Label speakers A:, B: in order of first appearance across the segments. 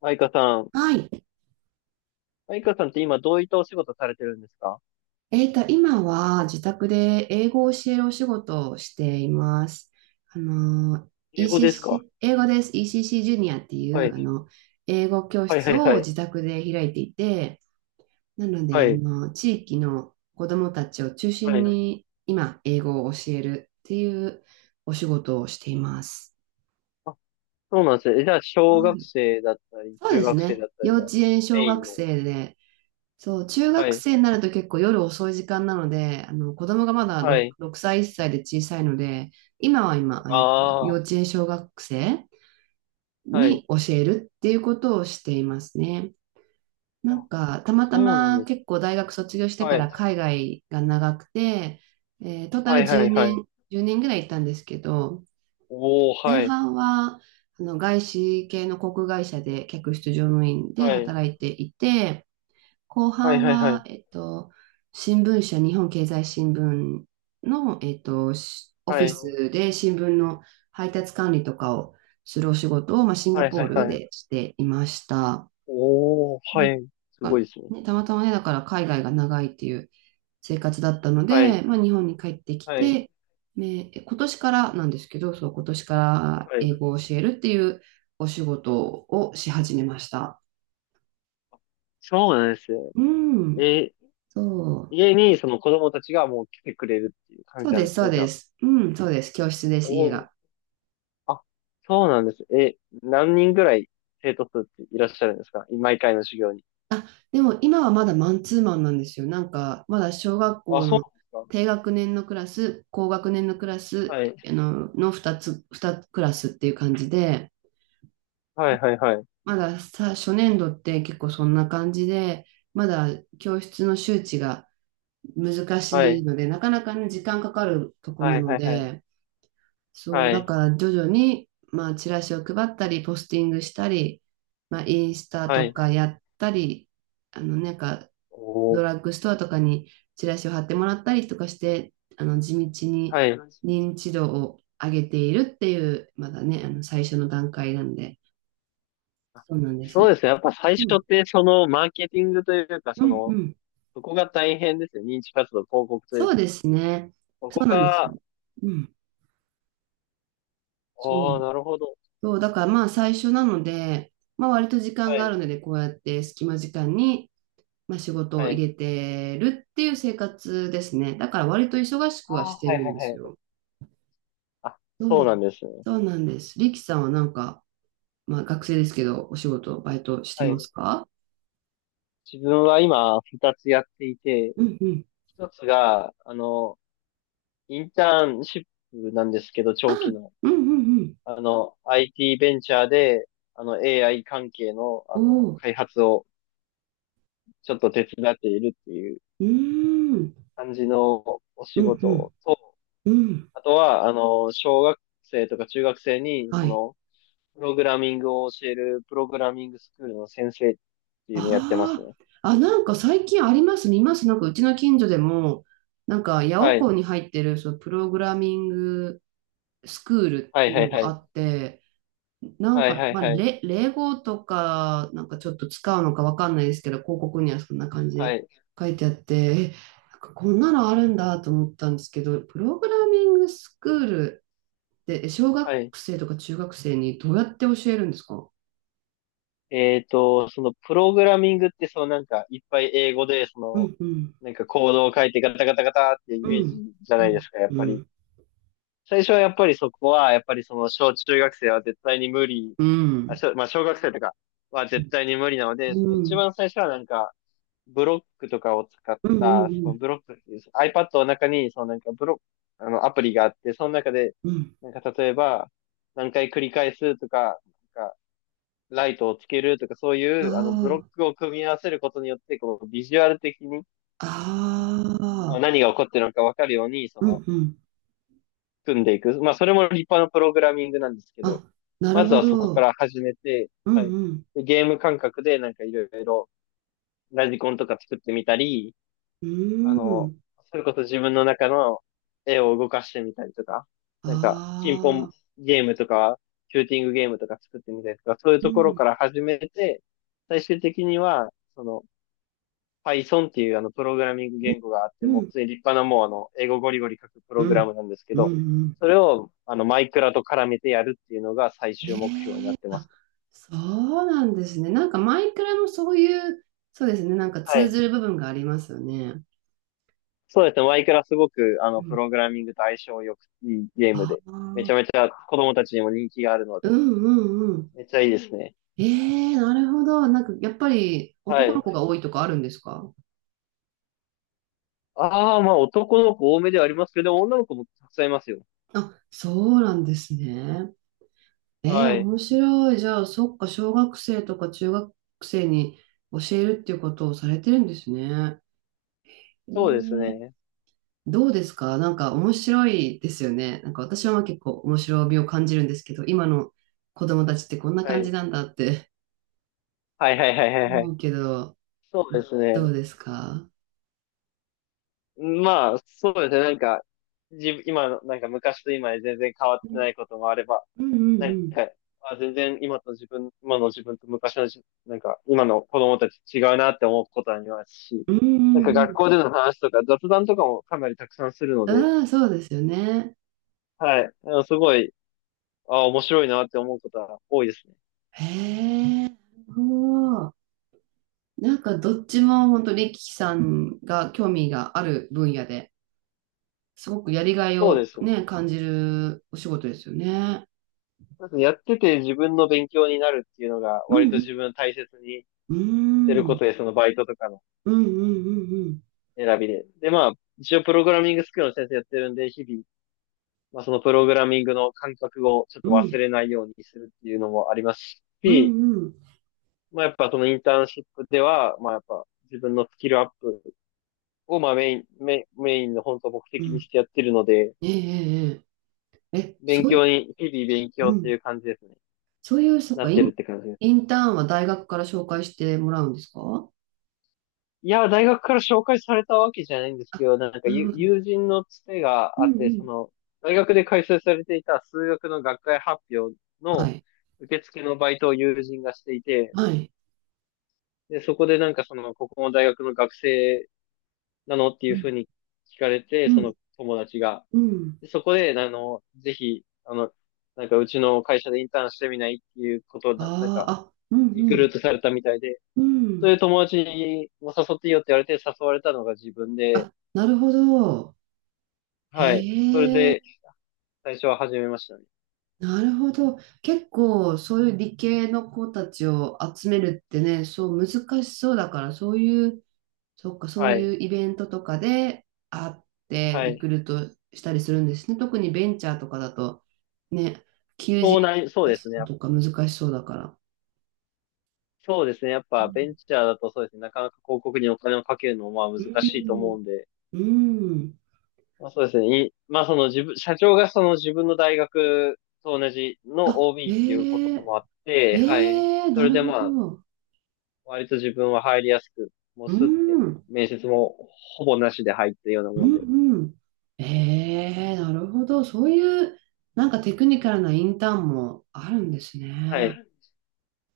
A: マイカさん。
B: はい。
A: マイカさんって今どういったお仕事されてるんですか？
B: 今は自宅で英語を教えるお仕事をしています。あの、
A: 英語ですか？
B: ECC、英語です。ECC ジュニアってい
A: は
B: う、
A: い。
B: 英語教
A: はいは
B: 室
A: いは
B: を
A: い。
B: 自宅で開いていて、なの
A: は
B: で、
A: い。
B: 地域の子どもたちを中
A: は
B: 心
A: い。
B: に今、英語を教えるっていうお仕事をしています。
A: あ、そうなんですね。じゃあ、小
B: は
A: 学
B: い。
A: 生だったり、
B: そう
A: 中
B: です
A: 学生
B: ね。
A: だった
B: 幼
A: りが
B: 稚園、小
A: メイン
B: 学
A: の。
B: 生で、そう、中
A: は
B: 学
A: い。
B: 生になると結構夜遅い時間なので、あの子供がまだ
A: はい。
B: 6歳、1歳で小さいので、今は
A: あ
B: 幼
A: あ、
B: 稚園小学生
A: はい。
B: に教えるっていうことをしていますね。な
A: あ、
B: んか、たまた
A: そうなん
B: ま
A: です
B: 結
A: ね。
B: 構大学卒業してか
A: はい。
B: ら海外が長くて、トータ
A: は
B: ル
A: いは
B: 10
A: いは
B: 年、
A: い。
B: 1年ぐらい行ったんですけど、
A: おー、
B: 前
A: はい。
B: 半はあの外資系の航空会社で客室乗務員で
A: はい。
B: 働いていて、後
A: はい
B: 半
A: はいは
B: は、
A: い。
B: 新聞社、日本経済新聞の、しオフ
A: は
B: ィ
A: い。
B: スで新聞の配達管理とかをするお仕事を、まあ、シンガ
A: はい
B: ポ
A: は
B: ー
A: い
B: ル
A: は
B: で
A: い。
B: していました。
A: おー、
B: う
A: は
B: ん。
A: い。す
B: あ
A: ごいですね。
B: ね、たまたまね、だから海外が長いっていう生活だったの
A: は
B: で、
A: い。
B: まあ、日本に帰ってき
A: はい。
B: て、ね、え今年からなんですけど、そう、今年から
A: はい。
B: 英語を教えるっていうお仕事をし始めました。
A: そうなんですよ。
B: うん、
A: え
B: そう。
A: 家にその子供たちがもう来てくれるっていう感
B: そ
A: じ
B: う
A: な
B: で
A: ん
B: す、
A: です
B: そう
A: ね、じゃ
B: で
A: あ。
B: す。うん、そうです。教室です、家
A: おお。
B: が。
A: あ、そうなんです。何人ぐらい生徒数っていらっしゃるんですか毎回の授業に？
B: あ、でも今はまだマンツーマンなんですよ。なんか、まだ小学
A: あ、
B: 校
A: そう
B: の
A: なんです
B: 低学年のクラス、高学年のクラ
A: か。
B: ス、
A: はい。
B: あの、の2つ、2クラスっていう感じで、
A: はいはいはい。
B: まださ、初年度って結構そんな感じで、まだ教室の周知が難
A: は
B: しい
A: い。
B: ので、なかなかね、時間かかるとこ
A: は
B: な
A: い
B: の
A: はいはい。
B: で、そう、
A: は
B: だ
A: い。
B: から徐々に、まあ、チラシを配ったり、ポスティングしたり、まあ、インスタ
A: は
B: と
A: い。は
B: か
A: い。
B: やったり、あの、なんか、
A: おお。
B: ドラッグストアとかにチラシを貼ってもらったりとかして、あの、地道に
A: はい。
B: 認知度を上げているっていう、まだね、あの、最初の段階なんで、
A: あ、
B: そうなんで
A: そう
B: す。
A: ですね。やっぱ最
B: う
A: 初
B: ん、
A: ってそのマーケティングというか、
B: う
A: そ
B: ん、う
A: の、
B: ん。
A: そこが大変ですよ。認知活動、広告という
B: そう
A: か。
B: ですね。
A: そこ
B: そうなんですよ。
A: が、
B: うん。そ
A: おお、
B: う。
A: なるほど。
B: そう、だからまあ、最初なので、まあ、割と時間
A: は
B: があ
A: い。
B: るので、こうやって隙間時間に、まあ、仕事
A: は
B: を
A: い。
B: 入れてるっていう生活ですね。だから割と忙しく
A: あ
B: は
A: あ、
B: して
A: はい
B: る
A: は
B: ん
A: い
B: です
A: はい。
B: よ。
A: あ、そ
B: う
A: うなん
B: ん。
A: ですね。
B: そうなんです。リキさんはなんか、まあ、学生ですけど、お仕事、バイトして
A: は
B: ま
A: い。
B: すか？
A: 自分は今、二つやっていて、
B: うんうん。
A: 一つが、インターンシップなんですけど、
B: あ、
A: 長期の。
B: うんうん
A: IT ベンチャーで、AI 関係の、
B: うん。おお。
A: 開発をちょっと手伝っているっていう
B: うーん。
A: 感じのお
B: う
A: 仕
B: んう
A: 事
B: ん
A: と、
B: うん。
A: あとは、小学生とか中学生に、
B: はい。
A: プログラミングを教える、プログラミングスクールの先生っていうのをやってます
B: あ
A: ね。
B: あ。あ、なんか最近あります、見ます。なんかうちの近所でも、なんか八
A: は
B: 百
A: い。
B: 校に入ってる、そう、プログラミングスクールっ
A: は
B: て
A: い
B: いう
A: は
B: の
A: いは
B: があ
A: い。
B: って、なん
A: はい
B: か、
A: はいはい。
B: 霊語とか、なんかちょっと使うのかわかんないですけど、広告にはそんな感じ
A: は
B: で
A: い。
B: 書いてあって、え、なんかこんなのあるんだと思ったんですけど、プログラミングスクールで小学
A: はい。
B: 生とか中学生にどうやって教えるんですか？
A: そのプログラミングってそのなんかいっぱい英語でそ
B: う
A: の
B: んうん、
A: なんかコードを書いてガタガタガタってイ
B: う
A: メージ
B: ん、
A: じゃ
B: う
A: ないで
B: ん、
A: すか、やっ
B: う
A: ぱり。
B: ん、
A: 最初はやっぱりそこはやっぱりその小中学生は絶対に無理、
B: うん、
A: まあ小学生とかは
B: う
A: 絶
B: ん、
A: 対に無理なので、その
B: う
A: 一
B: ん、
A: 番最初はなんかブロックとかを使っ
B: う
A: た、その
B: ん、
A: ブロックっていう、iPad の中にそのなんかブロック、あのアプリがあって、その中で
B: うん。
A: なんか例えば何回繰り返すとか、なんかライトをつけるとか、そうい
B: あ
A: う、ブロックを組み合わせることによって、こう、ビジュアル的に
B: あ、
A: まあ
B: ああ、
A: 何が起こってるのかわかるように、
B: うん、うん。
A: 組んでいく。まあ、それも立派なプログラミングなんですけど、
B: あ、な
A: ま
B: る
A: ず
B: ほ
A: はそこか
B: ど。
A: ら始めて、
B: う
A: は
B: ん、
A: い。
B: うん、
A: でゲーム感覚で、なんかいろいろ、ラジコンとか作ってみたり、
B: う
A: あの、
B: ん。
A: それこそ自分の中の絵を動かしてみたりとか、
B: あ
A: なんか、ピンポン
B: あ、
A: ゲームとか、シューティングゲームとか作ってみたりとか、そういう
B: う
A: ところか
B: ん、
A: ら始めて、最終的には、その、Python っていうあのプログラミング
B: うん、
A: 言語があって、
B: う
A: もう普
B: ん、
A: 通に立派なもう英語ゴリゴリ書くプ
B: う
A: ログラ
B: ん、
A: ムなんですけ
B: うん、
A: ど、
B: うん。
A: それをあのマイクラと絡めてやるっていうのが最終目標になってま
B: あ、
A: す。
B: そうなんですね。なんかマイクラもそういう、そうですね、なんか
A: は
B: 通
A: い。
B: ずる部分がありますよね。
A: そうですね。マイクラすごくあ
B: う
A: のプ
B: ん。
A: ログラミングと相性良くいいゲーム
B: あ
A: で、めち
B: あ、
A: ゃめちゃ子供たちにも人気があるので、
B: うんうんうん。
A: めっちゃいいですね。
B: ええなるほど。なんかやっぱり
A: は
B: 男の
A: い。
B: 子が多いとかあるんですか？
A: ああ、まあ男の子多めではありますけど、女の子もたくさんいますよ。
B: あ、そうなんですね。えー、
A: はい。
B: 面白い。じゃあ、そっか、小学生とか中学生に教えるっていうことをされてるんですね。え
A: そうです
B: ー
A: ね。
B: どうですか？なんか面白いですよね。なんか私はまあ結構面白みを感じるんですけど、今の子供たちってこんな
A: は
B: 感
A: い。
B: じなんだって
A: はいはいはいはいは
B: 思
A: い。
B: うけど、
A: そうです
B: ど
A: ね。
B: うですか？
A: まあ、そうですね。なんか、自分、今の、なんか昔と今で全然変わっ
B: う
A: て
B: ん
A: ないこともあれば、
B: うん
A: な
B: う
A: ん
B: ん。
A: か、あ、全然今と自分、今の自分と昔の自分、なんか、今の子供たち違うなって思うことありますし、
B: う
A: なんか
B: んう
A: 学
B: ん
A: 校での話とか雑談とかもかなりたくさんするの
B: う
A: で、
B: ん。ああ、そうですよね。
A: はい。すごい、面白いなって思うことは多いですね。
B: へえ。おーなんかどっちも本当にリキさんが興味がある分野ですごくやりがい
A: そうで
B: を
A: すね。
B: ね、感じるお仕事ですよね。
A: そうです。やってて自分の勉強になるっていうのが
B: う
A: 割と
B: ん
A: 自分大切にし
B: う
A: てるこ
B: ん。
A: とで、そのバイトとかの
B: うんうんうんうん
A: 選びで。で、まあ、一応プログラミングスクールの先生やってるんで、日々、まあ、そのプログラミングの感覚をちょっと
B: うん。う
A: 忘
B: ん
A: れないようにするっていうのもあります
B: う
A: し、
B: んうん
A: まあ、やっぱそのインターンシップでは、まあ、やっぱ自分のスキルアップを、まあ、メインの本当目
B: う
A: 的にし
B: ん。
A: てやってるので、
B: えええええええ
A: 勉
B: そうい
A: 強に、日々勉
B: う、
A: 強
B: う
A: って
B: ん、
A: いう感じですね。
B: そういう、そっ
A: な
B: か、
A: ってるって感じです。
B: インターンは大学から紹介してもらうんですか？
A: いや、大学から紹介されたわけじゃないんですけ
B: あ、
A: ど、なんか
B: なる
A: 友
B: ほど。
A: 友人のつて
B: う
A: があ
B: ん
A: っ
B: う
A: て、
B: ん。
A: 大学で開催されていた数学の学会発表
B: は
A: の
B: い。
A: 受付のバイトを友人がしていて、
B: はい。
A: で、そこでなんかここの大学の学生なのってい
B: う
A: うふ
B: ん。
A: うに聞かれて、
B: う
A: そ
B: ん。
A: の友達が。
B: うん。
A: で、そこで、ぜひ、なんかうちの会社でインターンしてみないっていうことをなん
B: あ
A: か、
B: あ、あ、うん
A: リ
B: う
A: クルー
B: ん。
A: トされたみたいで、
B: う
A: そうい
B: ん。
A: う友達も誘っていいよって言われて誘われたのが自分で、
B: あ、なるほど。
A: はい。それ
B: へえ、
A: で、最初は始めましたね。
B: なるほど。結構、そういう理系の子たちを集めるってね、そう難しそうだから、そういうそっか、そう
A: は
B: い
A: い。
B: うイベントとかで会って
A: は
B: リ
A: い。
B: クルートしたりするんですね。特にベンチャーとかだと、ね、求人
A: そうなり、そう
B: 出
A: です
B: す
A: ね。
B: のとか難しそうだから。
A: そうですね。やっぱ、ベンチャーだとそうですね。なかなか広告にお金をかけるのも、まあ、
B: う
A: 難しいと思
B: ん
A: うんで。
B: うん、
A: まあ、そうですね。まあ、その自分、社長がその自分の大学と同じの
B: あ、
A: OB っていうこ
B: え
A: と
B: え
A: もあっ
B: え
A: て、はい。
B: え
A: そ
B: な
A: れ
B: る
A: で
B: ほ
A: まあ、
B: ど。
A: 割と自分は入りやすく、もう
B: う
A: すって、
B: ん、うん、
A: 面接もほぼなしで入ったような
B: う
A: もんで。
B: ん。ええなるほど。そういう、なんかテクニカルなインターンもあるんです
A: は
B: ね。
A: い。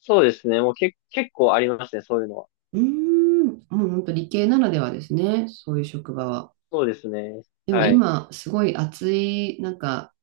A: そうですね。もうけ、結構ありますね。そういうのは。
B: うん、もう本当理系ならではですね。そういう職場は。
A: そうですね。
B: でも
A: はい。
B: 今、すごい熱い、なんか、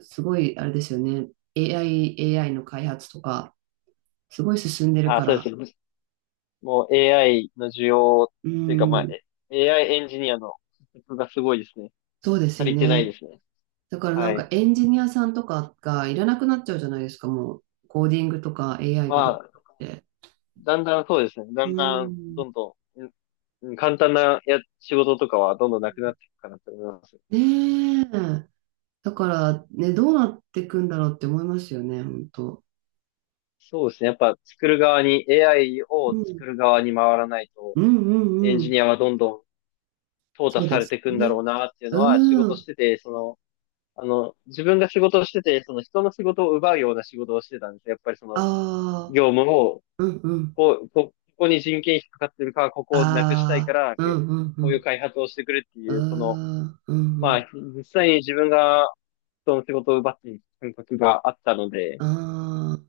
B: すごい、あれですよね。AI、AI の開発とか、すごい進んでる
A: あ、
B: か
A: そうで
B: ら。
A: すね。もう AI の需要
B: う
A: というか、まあ、
B: ん、
A: AI エンジニアの不足がすごいですね。
B: そうです
A: 足
B: よ
A: りてないで
B: ね。
A: すね。
B: だからなん
A: は
B: か
A: い。
B: エンジニアさんとかがいらなくなっちゃうじゃないですか、もう。コーディングとか AI
A: ま
B: ができ
A: あ、
B: て。
A: だんだんそうですね。だ
B: う
A: んだん、
B: ん。
A: どんどん、簡単な仕事とかはどんどんなくなっていくかなと思います。
B: ねえ。だからね、どうなっていくんだろうって思いますよね、本当。
A: そうですね。やっぱ作る側に、AI を
B: う
A: 作
B: ん。
A: る側に回らないと、
B: うんう
A: エ
B: ん
A: ン
B: う
A: ジ
B: ん。
A: ニアはどんどん淘汰
B: そう
A: さ
B: で
A: れ
B: す
A: ていくんだ
B: ね。
A: ろうなっていうのは、仕
B: う
A: 事し
B: ん。
A: てて、自分が仕事をしてて、その人の仕事を奪うような仕事をしてたんですよ。やっぱり
B: ああ、
A: 業務を
B: うんうん。
A: こう、ここに人件費かかってるから、ここをなくしたいか
B: ああ、
A: ら、
B: うんうんう
A: こういう
B: ん。
A: 開発をしてくれって
B: うー
A: いう、
B: ん、うんう
A: ま
B: ん。
A: あ、実際に自分が人の仕事を奪っている感覚があったので、
B: あー、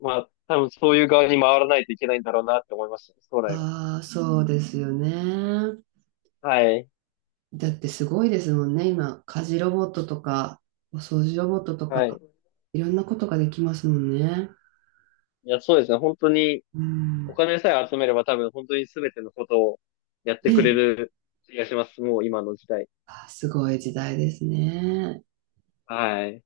A: まあ、多分そういう側に回らないといけないんだろうなって思いましたね、将来は。
B: あー、そうですよね。
A: はい。
B: だってすごいですもんね。今、家事ロボットとか、お掃除ロボットと
A: は
B: か、
A: い。
B: いろんなことができますもんね。
A: いや、そうですね。本当に、
B: うん。
A: お
B: ね
A: 金さえ集めれば多分本当に全てのことをやっ
B: え。
A: てくれる気がします。もう今の時代。
B: あー、すごい時代ですね。
A: はい。